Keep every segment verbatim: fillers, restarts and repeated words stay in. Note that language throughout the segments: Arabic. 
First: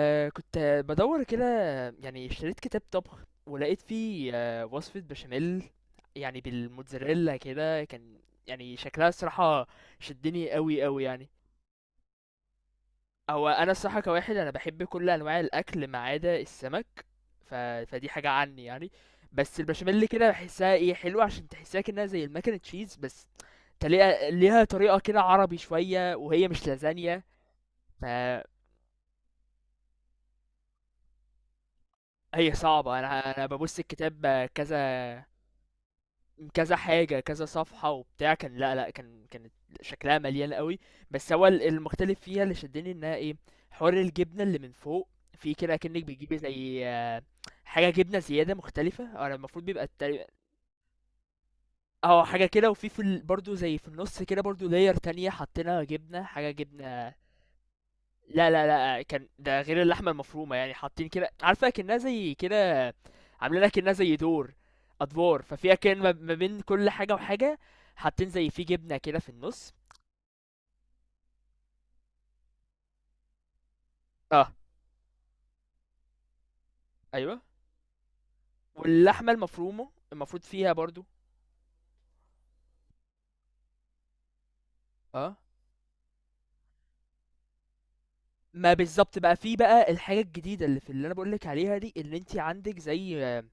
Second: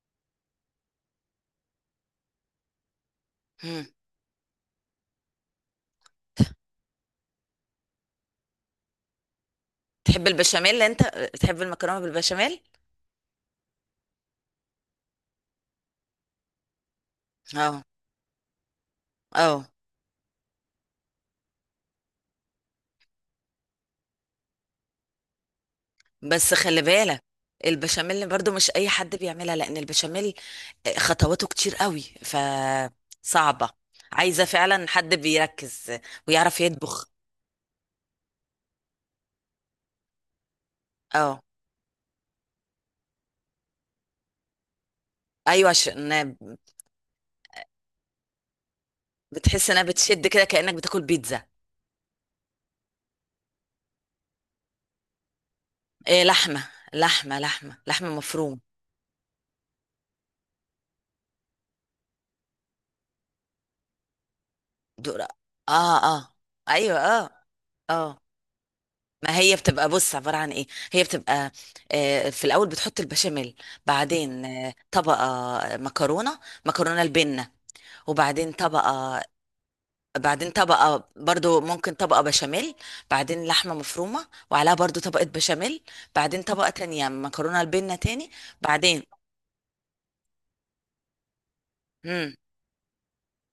آه، كنت بدور كده. يعني اشتريت كتاب طبخ ولقيت مم. فيه آه، وصفة بشاميل يعني بالموتزاريلا كده. كان يعني شكلها الصراحة تحب شدني البشاميل قوي انت، قوي يعني. تحب المكرونه بالبشاميل؟ هو انا الصراحة كواحد انا بحب كل انواع الاكل ما عدا السمك. ف... اه فدي حاجة عني يعني. بس اه. البشاميل كده بحسها ايه حلوة، عشان تحسها كأنها زي المكن تشيز، بس تلاقيها ليها طريقة كده عربي شوية وهي بس مش خلي لازانيا. بالك، البشاميل فهي برضو مش اي حد بيعملها، لان البشاميل خطواته كتير قوي صعبة. انا انا فصعبه. ببص عايزه الكتاب كذا فعلا حد بيركز ويعرف كذا يطبخ. حاجة كذا صفحة وبتاع كان. لأ، لأ، كان كانت شكلها مليان أوي، بس اه، هو ال المختلف فيها اللي شدني إنها إيه، حوار الجبنة اللي من فوق، في ايوه، كده أكنّك عشان بتجيبي زي حاجة جبنة زيادة مختلفة. هو أنا المفروض بتحس انها بيبقى بتشد تقريبًا كده كانك بتاكل بيتزا. آه، حاجة كده. وفي في ال برضه زي في النُص كده، برضه layer تانية حاطينها جبنة، إيه، حاجة لحمه جبنة. لحمه لحمه لحمه لا مفروم. لا، لأ، كان ده غير اللحمة المفرومة. يعني حاطين كده، عارفة أكنها زي كده، عاملينها أكنها زي دور دور، اه أدوار. ففي أكن ما اه، ما بين كل ايوه حاجة اه وحاجة اه. حاطين زي في جبنة كده في ما هي النص. بتبقى، بص، عبارة عن ايه؟ هي بتبقى آه، في الاول بتحط البشاميل، بعدين اه، آه، طبقة مكرونة، مكرونة أيوه، البنة، وبعدين طبقة، واللحمة المفرومة المفروض بعدين فيها برضو. طبقة برضو، ممكن طبقة بشاميل، بعدين لحمة مفرومة وعليها برضو طبقة اه، بشاميل، بعدين طبقة تانية مكرونة البنة تاني، ما بعدين بالظبط بقى، في بقى الحاجة الجديدة اللي في، اللي أنا بقولك عليها دي اللي انت عندك زي آه،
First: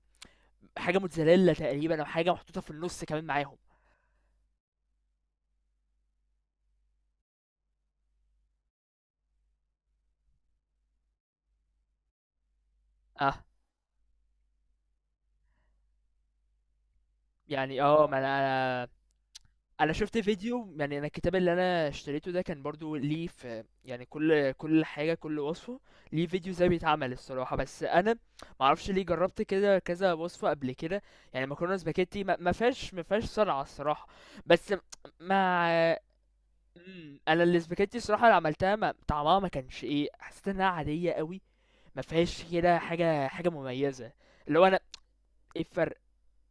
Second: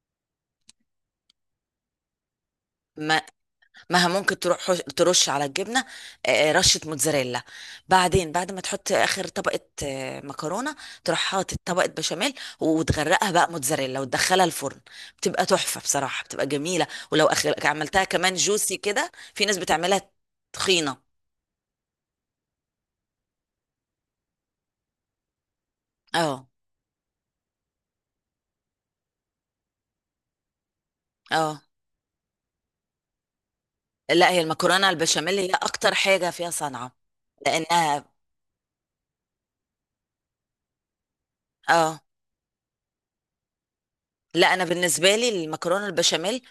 حاجة موتزاريلا تقريبا، أو حاجة محطوطة في النص مم. كمان معاهم. ما ممكن تروح حش- ترش على الجبنه آه، رشه موتزاريلا. بعدين بعد ما تحط اخر طبقه آه، مكرونه، تروح حاطط طبقه بشاميل وتغرقها اه بقى موتزاريلا وتدخلها الفرن. بتبقى تحفه بصراحه، بتبقى جميله. ولو أخ... يعني عملتها اه، ما كمان جوسي أنا كده، في ناس انا بتعملها شفت فيديو. تخينه. يعني انا الكتاب اللي انا اشتريته ده كان برضو ليه في يعني كل كل حاجه كل وصفه ليه اه فيديو ازاي بيتعمل الصراحه. بس انا ما اعرفش ليه، جربت كده كذا وصفه قبل كده. يعني اه. مكرونه سباكيتي ما ما فيهاش ما فيهاش صنعه الصراحه. لا، هي بس المكرونه البشاميل هي ما، اكتر حاجه فيها صنعه، مم، انا السباكيتي لانها الصراحه اللي عملتها ما طعمها ما كانش ايه. حسيت انها عاديه قوي. اه. ما فيهاش كده حاجه حاجه مميزه. لا اللي انا هو انا، بالنسبه لي ايه المكرونه الفرق. البشاميل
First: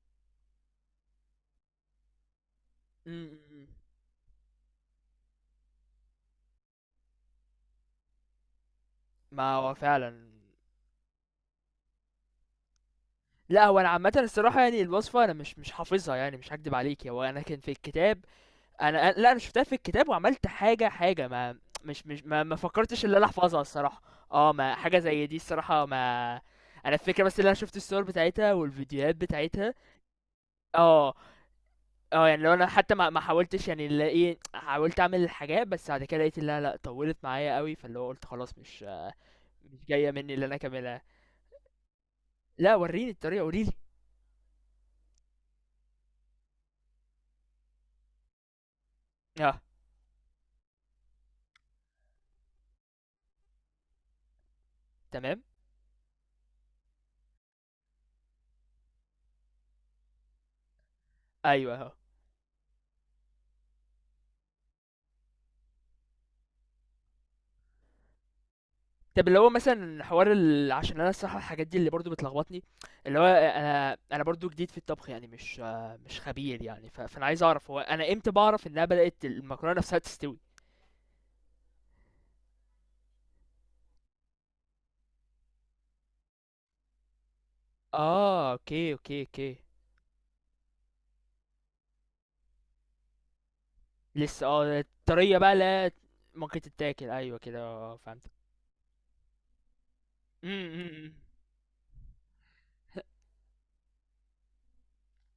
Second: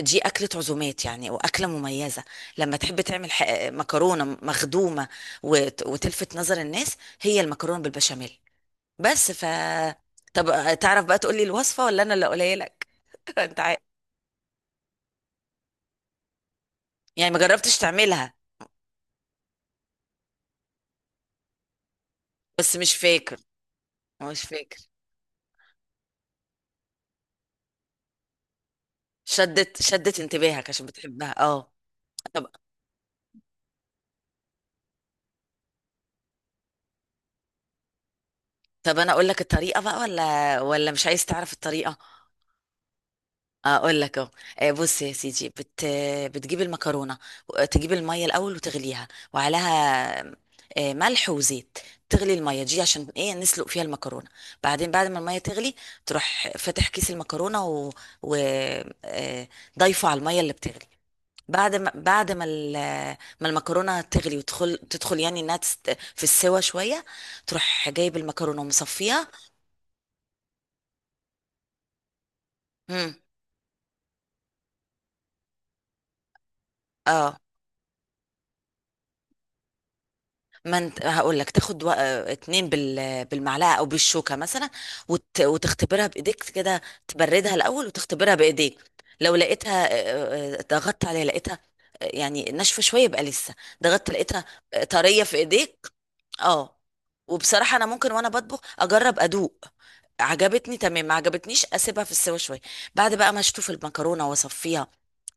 دي أكلة عزومات يعني، وأكلة مميزة لما تحب مم، تعمل ح- مم. مكرونة مخدومة وت- وتلفت نظر الناس، هي المكرونة بالبشاميل. بس ف، ما هو فعلا. طب آه، تعرف بقى تقولي الوصفة ولا أنا اللي أقولها لك؟ أنت لا عارف هو انا عامه الصراحه يعني، الوصفه انا مش مش حافظها يعني. مش هكدب عليك، هو يعني، ما انا كان في جربتش الكتاب. تعملها؟ انا أنا- لا انا شفتها في الكتاب وعملت حاجه حاجه ما. مش مش ما, ما بس مش فكرتش ان انا فاكر، احفظها الصراحه. مش اه ما فاكر. حاجه زي دي الصراحه، ما انا الفكره بس، اللي انا شفت الصور بتاعتها والفيديوهات بتاعتها. شدت شدت انتباهك عشان اه. بتحبها، اه. اه يعني طب، لو انا حتى ما ما حاولتش يعني، اللي ايه، حاولت اعمل الحاجات بس بعد كده لقيت انها لا، طولت معايا قوي. فاللي هو قلت خلاص مش طب أنا أقول لك الطريقة مش بقى جايه مني اللي انا ولا ولا اكملها. مش عايز تعرف الطريقة؟ لا وريني الطريقه، قوليلي. اقول لك اهو. آه، بص يا سيدي، بت... بتجيب المكرونه و- تجيب الميه الاول وتغليها، اه وعليها آه، ملح وزيت. تغلي الميه دي عشان ايه؟ نسلق فيها المكرونه. بعدين بعد ما الميه تمام. تغلي، تروح فاتح كيس المكرونه و... و... آه، ضايفه على الميه اللي بتغلي. بعد ايوه اهو. ما بعد ما ال- ما المكرونه تغلي وتدخل تدخل يعني انها تست... في السوا شويه، تروح جايب المكرونه طب ومصفيها. اللي هو مثلا، حوار ال... عشان انا الصراحه الحاجات دي اللي برضو بتلخبطني، مم. اللي هو انا انا برضو جديد في الطبخ يعني، مش مش خبير يعني. ف... فانا اه، عايز اعرف، هو انا امتى بعرف انها بدات المكرونه نفسها تستوي؟ ما انت هقول لك تاخد وق- اتنين بال... بالمعلقه او بالشوكه مثلا، وت... وتختبرها بايديك كده. تبردها الاول وتختبرها اه بايديك. اوكي اوكي لو اوكي. لقيتها اه، اه، ضغطت عليها لقيتها اه، يعني ناشفه شويه، يبقى لسه. ضغطت لقيتها لسه اه اه، طريه في الطريه بقى ايديك، لا، ممكن اه. تتاكل. ايوه كده، وبصراحه انا آه، ممكن فهمت. وانا بطبخ اجرب ادوق. م- عجبتني م- تمام، ما م. عجبتنيش اسيبها في السوا شويه. بعد بقى ما اشطف المكرونه واصفيها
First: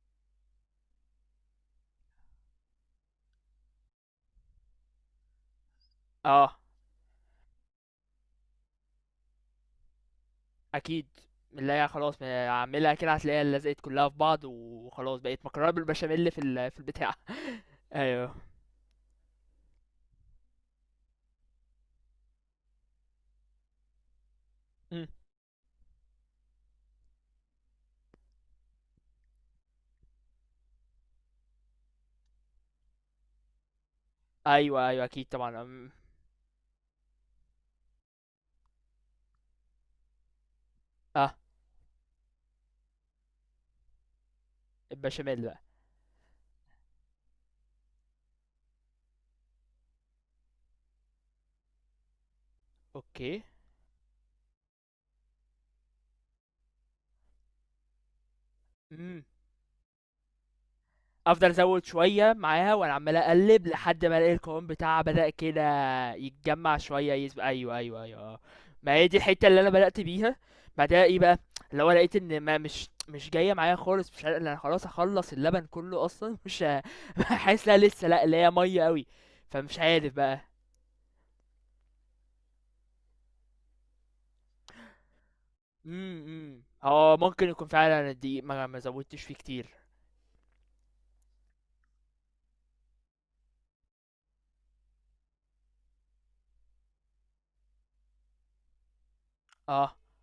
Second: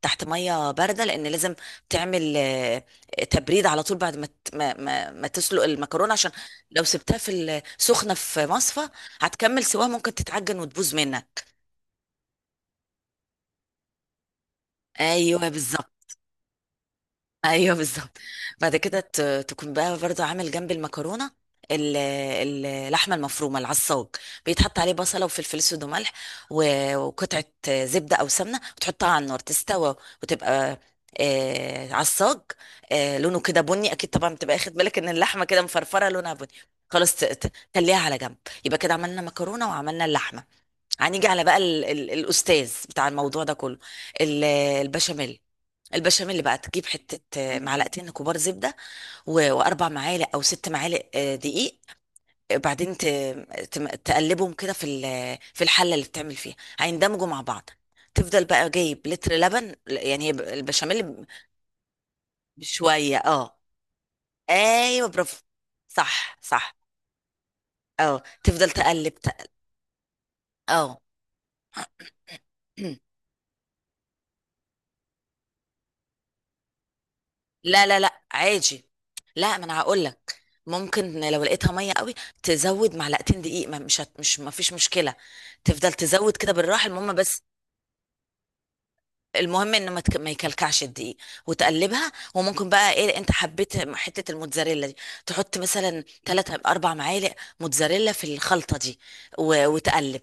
تحت ميه بارده، لان لازم تعمل آه، تبريد على طول بعد ما ت- ما ما, ما تسلق المكرونه، عشان اه لو سبتها في السخنه في مصفى هتكمل سواها، ممكن تتعجن وتبوظ اكيد. منك. لا يا خلاص، ما اعملها كده هتلاقيها لزقت كلها في بعض وخلاص، بقت ايوه مكرونه بالظبط، بالبشاميل في ال... في البتاع. ايوه بالظبط. ايوه. بعد كده ت- تكون بقى برضو عامل جنب المكرونه ال- ال- اللحمه المفرومه، العصاج بيتحط عليه م. بصله وفلفل اسود وملح و- وقطعه زبده او سمنه وتحطها على النار تستوى، وتبقى آه عصاج، آه لونه كده بني. اكيد طبعا بتبقى اخد ايوه بالك ايوه ان اكيد اللحمه كده طبعا. أم. مفرفره، لونها بني. خلاص، ت- ت- تخليها على جنب. يبقى كده عملنا مكرونه وعملنا اللحمه، هنيجي اه. على بقى ال ال الاستاذ بتاع الموضوع ده كله، ال- البشاميل. البشاميل بقى. البشاميل بقى تجيب حتة، آه، معلقتين كبار زبدة و- وأربع معالق أو ست معالق آه، دقيق. بعدين ت- اوكي. تم- تقلبهم كده في ال- في الحلة اللي بتعمل فيها، هيندمجوا مع بعض. تفضل بقى جايب امم لتر لبن، يعني هي ب- البشاميل ب، افضل ازود شويه معاها وانا بشوية عمال اه. اقلب لحد ما الاقي القوام بتاعها ايوه، بدا برافو، كده صح صح، يتجمع شويه يز... ايوه ايوه ايوه اه. اه. تفضل ما هي تقلب دي تق- الحته اللي انا بدات بيها. اه. بعدها ايه بقى؟ اللي هو لقيت ان ما، مش مش جايه معايا خالص، مش عارف- انا خلاص هخلص اللبن كله اصلا، مش ه- حاسس لا لا لا لسه لا لا، اللي هي ميه عادي. قوي، لا ما فمش انا هقول عارف بقى. لك، ممكن لو لقيتها ميه قوي تزود معلقتين دقيق، ما مش هت... مش ما فيش مشكله. تفضل تزود كده امم بالراحه، المهم اه بس، ممكن يكون فعلا الدقيق ما ما زودتش فيه كتير. المهم انه ما, تك... ما يكلكعش الدقيق وتقلبها. وممكن بقى ايه، انت حبيت حته الموتزاريلا دي، تحط مثلا تلاتة اربع معالق موتزاريلا في الخلطه دي و... اه وتقلب،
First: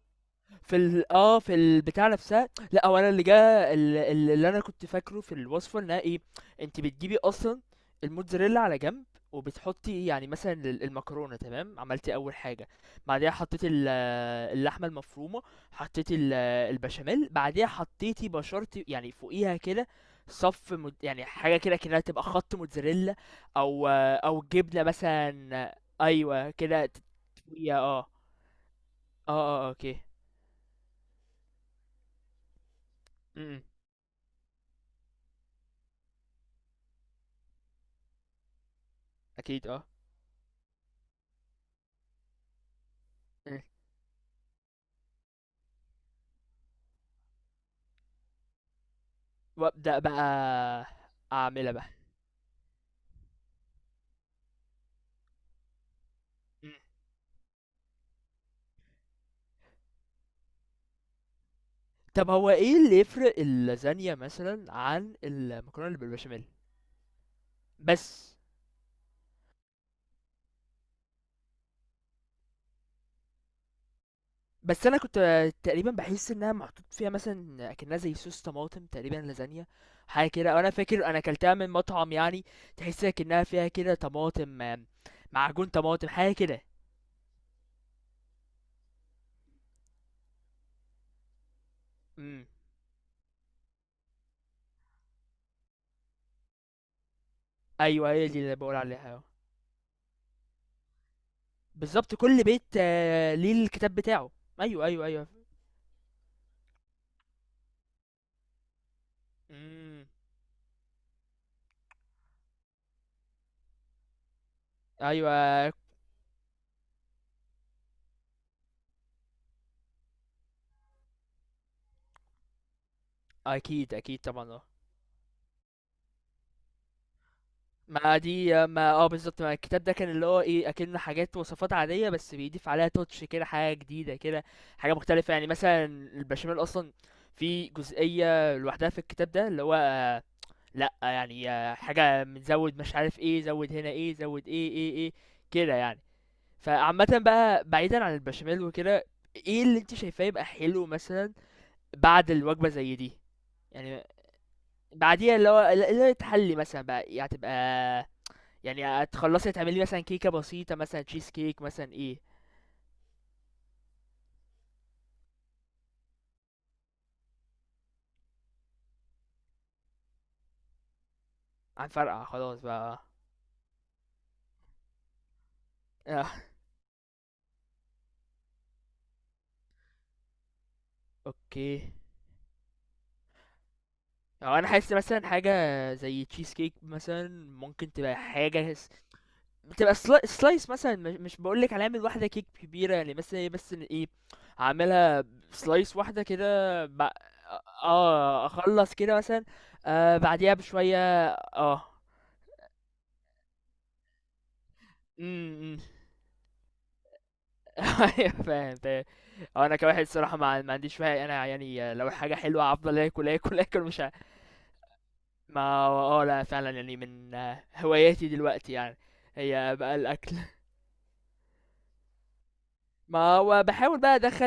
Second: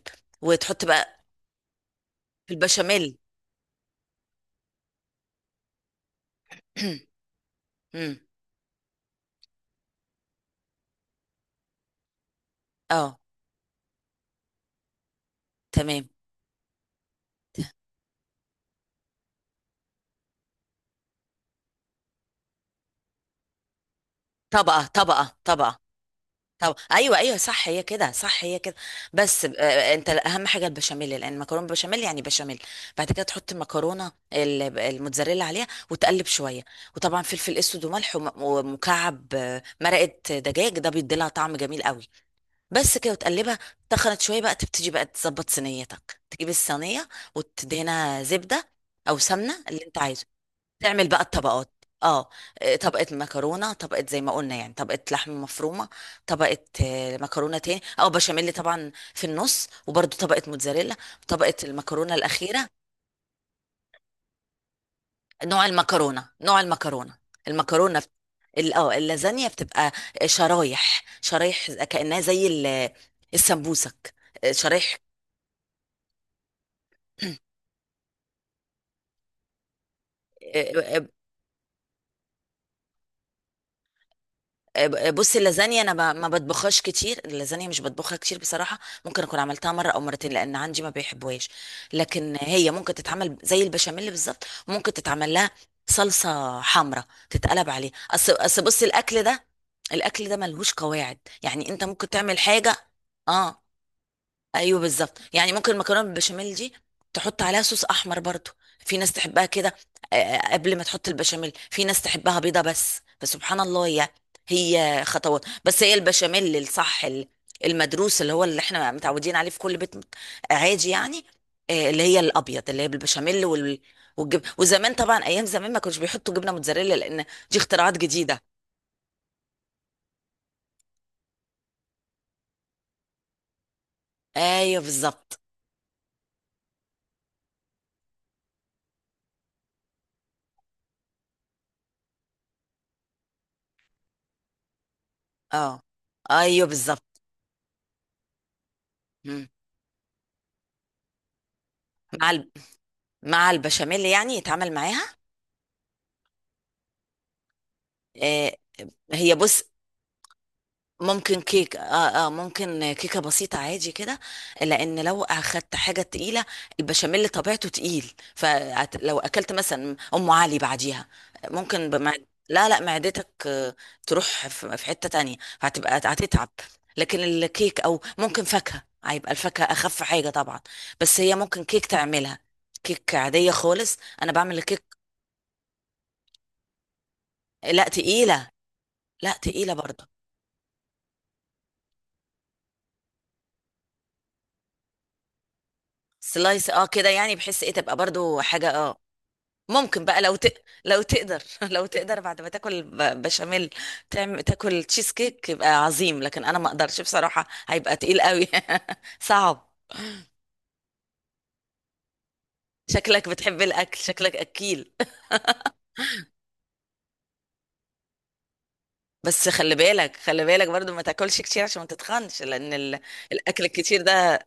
في وتحط ال بقى آه، في البتاع نفسها. في لأ هو أنا البشاميل. اللي جه، ال ال اللي أنا كنت فاكره في الوصفة إنها إيه، أنتِ بتجيبي أصلًا مم. الموتزاريلا على جنب، وبتحطي يعني مثلًا ال المكرونة تمام، عملتِ أول حاجة، اه، بعديها حطيتِ ال اللحمة المفرومة، تمام. حطيتِ ال البشاميل، بعديها حطيتِ بشرتِ يعني فوقيها كده. صَف مت يعني حاجة كده أكنها تبقى خَط موتزاريلا، أو أو جبنة طبقه طبقه مثلًا. طبقه أيوه طب كده ت، ايوه ايوه، صح، فوقيها هي آه، آه، كده، صح هي كده. آه، بس آه، آه، أوكي. انت اهم حاجه البشاميل، لان المكرونه بالبشاميل يعني بشاميل. بعد كده إمم، تحط إمم. المكرونه ال- الموتزاريلا عليها وتقلب شويه. وطبعا فلفل اسود وملح وم- ومكعب آه، أكيد آه. مرقه دجاج، ده بيدي لها طعم جميل قوي. بس كده وتقلبها. إمم. تخنت شويه بقى، تبتدي بقى تظبط صينيتك، تجيب الصينيه وتدهنها زبده او سمنه اللي انت وأبدأ عايزه. بقى تعمل بقى الطبقات. أعملها بقى. اه، آه، طبقة مكرونة، طبقة زي ما قلنا يعني، طبقة لحمة مفرومة، طبقة إمم. آه، مكرونة تاني، او بشاميل طبعا في النص، وبرده طبقة موتزاريلا، طبقة المكرونة طب هو الأخيرة. إيه اللي يفرق اللازانيا مثلًا عن نوع المكرونة اللي المكرونة، بالبشاميل؟ نوع المكرونة. المكرونة بت- بس، ال- اه اللازانيا بتبقى شرايح شرايح كأنها زي ال- السمبوسك، آه، بس شرايح. أنا كنت تقريبا باحس إنها محطوط فيها مثلًا أكنها زي صوص طماطم تقريبا اللازانيا، حاجة كده. أو أنا آه، فاكر آه، أنا أكلتها من مطعم يعني، تحس أكنها فيها كده طماطم، آم، بص، معجون اللازانيا انا طماطم، ب- ما حاجة كده. بطبخهاش كتير، اللازانيا مش بطبخها كتير بصراحه. ممكن اكون عملتها مره او مرتين، لان عندي ما بيحبوهاش. لكن إمم. هي ممكن تتعمل زي البشاميل بالظبط، ممكن تتعمل لها صلصه حمراء تتقلب عليه. أيوه هي اصل دي اللي اصل باقول بص، عليها الاكل آه. ده، الاكل ده ملهوش قواعد. يعني انت ممكن بالضبط، تعمل كل بيت حاجه، آه، اه، ليه الكتاب بتاعه. ايوه أيوه، أيوه، بالظبط. أيوه. يعني ممكن المكرونه بالبشاميل دي تحط عليها صوص احمر برضو، في ناس تحبها كده إمم. آه، قبل ما تحط البشاميل. في ناس تحبها بيضه. بس فسبحان الله، هي هي خطوات. أيوه بس هي البشاميل الصح، ال- المدروس اللي هو اللي احنا متعودين عليه في كل بيت عادي يعني، آه، اللي هي الابيض، اللي هي بالبشاميل وال... أكيد أكيد والجب... طبعًا آه. وزمان، طبعا ايام زمان ما كانوش بيحطوا جبنه موتزاريلا، لان دي اختراعات ما جديده. دي ما آه بالضبط، ما الكتاب ده كان اللي هو إيه، أكِن حاجات وصفات عادية بس بيضيف عليها touch كده، حاجة جديدة كده، ايوه حاجة مختلفة. بالظبط، يعني مثلًا البشاميل أصلًا في جزئية لوحدها في الكتاب ده اللي هو آه، لأ، يعني آه، حاجة من زوِّد، مش عارف إيه، زوِّد هنا إيه، زوِّد إيه، إيه، إيه، كده اه يعني. ايوه فعامةً بالظبط. بقى، بعيدًا عن البشاميل وكده، مم. إيه اللي أنتِ شايفاه يبقى حلو مثلًا بعد مع، الوجبة زي دي؟ مع البشاميل يعني يعني يتعامل معاها، بعديها اللي هو اللي هي تحلي مثلا بقى. يعني هتبقى آه، يعني هي هتخلصي بص، تعملي مثلا كيكة بسيطة مثلا، تشيز ممكن كيك كيك، مثلا ايه. اه اه، ممكن كيكه بسيطه عادي كده. لان لو اخدت حاجه تقيله، البشاميل طبيعته تقيل، فلو اكلت مثلا ام علي بعديها، ممكن بمع... هنفرقع خلاص لا لا، بقى. معدتك آه، تروح في في حته تانية، فهتبقى اه هتتعب. لكن الكيك او ممكن فاكهه، هيبقى الفاكهه اخف حاجه طبعا، بس هي ممكن كيك اوكي. تعملها، كيك عاديه خالص. انا هو بعمل انا الكيك. حاسس مثلا حاجة زي تشيز كيك مثلا لا ممكن تبقى تقيله، حاجة س- لا تقيله بتبقى برضه. سلا- سلايس مثلا، مش مش بقولك هنعمل واحدة كيك كبيرة يعني مثلا إيه، بس إن ايه هعملها سلايس واحدة سلايس، اه كده كده بق- يعني بحس ايه تبقى برضو اه حاجة، اخلص اه. كده مثلا. ممكن آه بقى لو بعديها ت... بشوية. لو تقدر اه. لو تقدر بعد ما تاكل ب- بشاميل تعمل تاكل تشيز كيك، إمم، يبقى إمم. عظيم. لكن انا ما اقدرش بصراحة، هيبقى تقيل أيوه قوي. فاهم تمام. هو صعب. أنا كواحد الصراحة ما ما عنديش فيها أنا يعني، لو حاجة حلوة هافضل شكلك آكل، آكل، بتحب آكل الاكل، مش ه. شكلك اكيل. ما هو آه لأ، فعلًا يعني من آه، هواياتي دلوقتي يعني، بس خلي هي بقى بالك، الأكل. خلي بالك برضو ما تاكلش كتير عشان ما تتخنش، لان ال... ما هو الاكل باحاول الكتير بقى ده. أدخّل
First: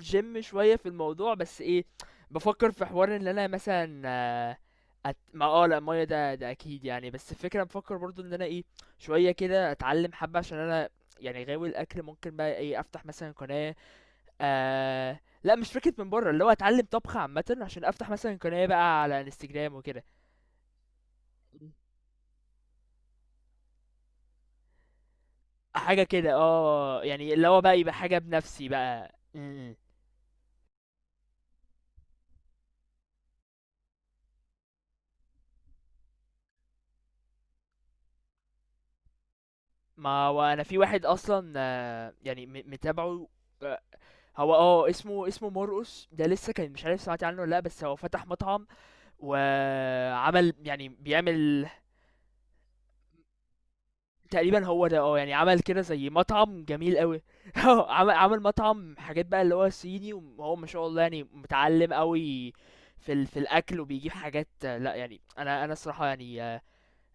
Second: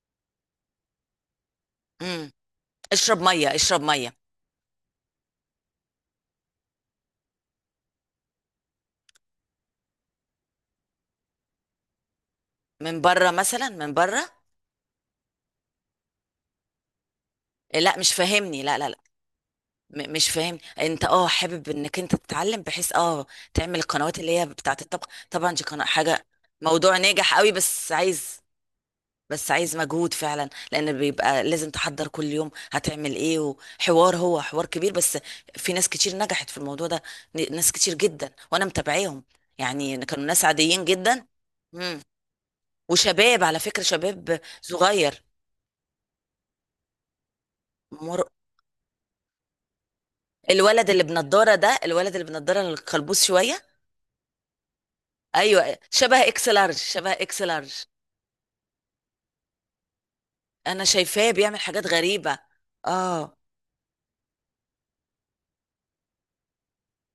الgym شوية في الموضوع. بس إيه، مم. بافكّر في حوار اشرب إن أنا مية، اشرب مثلًا مية. آه، أت ما آه لأ المَيّة ده ده أكيد يعني. بس الفكرة بافكّر برضه إن أنا إيه، شوية كده أتعلّم حبّة عشان أنا يعني غاوي الأكل، ممكن بقى إيه، من أفتح بره مثلًا مثلا، قناة. من بره. آه لا، مش فكرة من بره، اللي هو اتعلم طبخ عامة عشان لا افتح مش مثلا فاهمني، قناة لا لا. بقى على انستجرام وكده، م- مش فاهم، انت اه حابب انك انت تتعلم بحيث اه تعمل القنوات اللي هي بتاعه الطبخ؟ طبعا دي قناة حاجة حاجة، كده موضوع اه يعني، ناجح اللي قوي. هو بقى بس يبقى حاجة عايز، بنفسي بقى بس عايز م-م. مجهود فعلا، لان بيبقى لازم تحضر كل يوم هتعمل ايه، وحوار هو حوار كبير. بس في ناس كتير نجحت في الموضوع ده، ن- ناس كتير جدا، وانا متابعيهم. يعني كانوا ما ناس وانا في عاديين واحد جدا. اصلا مم. آه، يعني م- متابعه وشباب، على آه، فكرة، شباب هو اه صغير. اسمه اسمه مرقص ده. لسه كان مش عارف سمعت عنه ولا لا. بس هو مر... فتح مطعم وعمل يعني الولد اللي بنضارة بيعمل ده، الولد اللي بنضارة القلبوز شوية؟ تقريبا هو ده آه، يعني عمل ايوه، كده زي شبه اكس مطعم لارج، جميل شبه أوي. اكس لارج. آه، عمل عمل مطعم حاجات بقى اللي هو صيني، وهو ما انا شاء الله يعني شايفاه بيعمل حاجات متعلم غريبه. أوي في ال... اه. في الأكل وبيجيب حاجات آه، لأ يعني، أنا أنا الصراحة يعني آه،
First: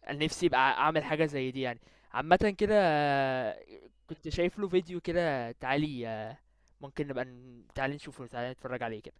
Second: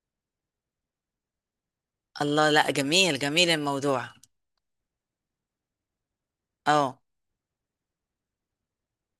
أنا نفسي أبقى أعمل حاجة زي دي يعني، الله، عامة لا كده جميل، جميل آه، الموضوع. كنت شايف له فيديو كده. تعالي آه، اه. ممكن نبقى ن- تعالي نشوفه، تعالي نتفرج عليه كده.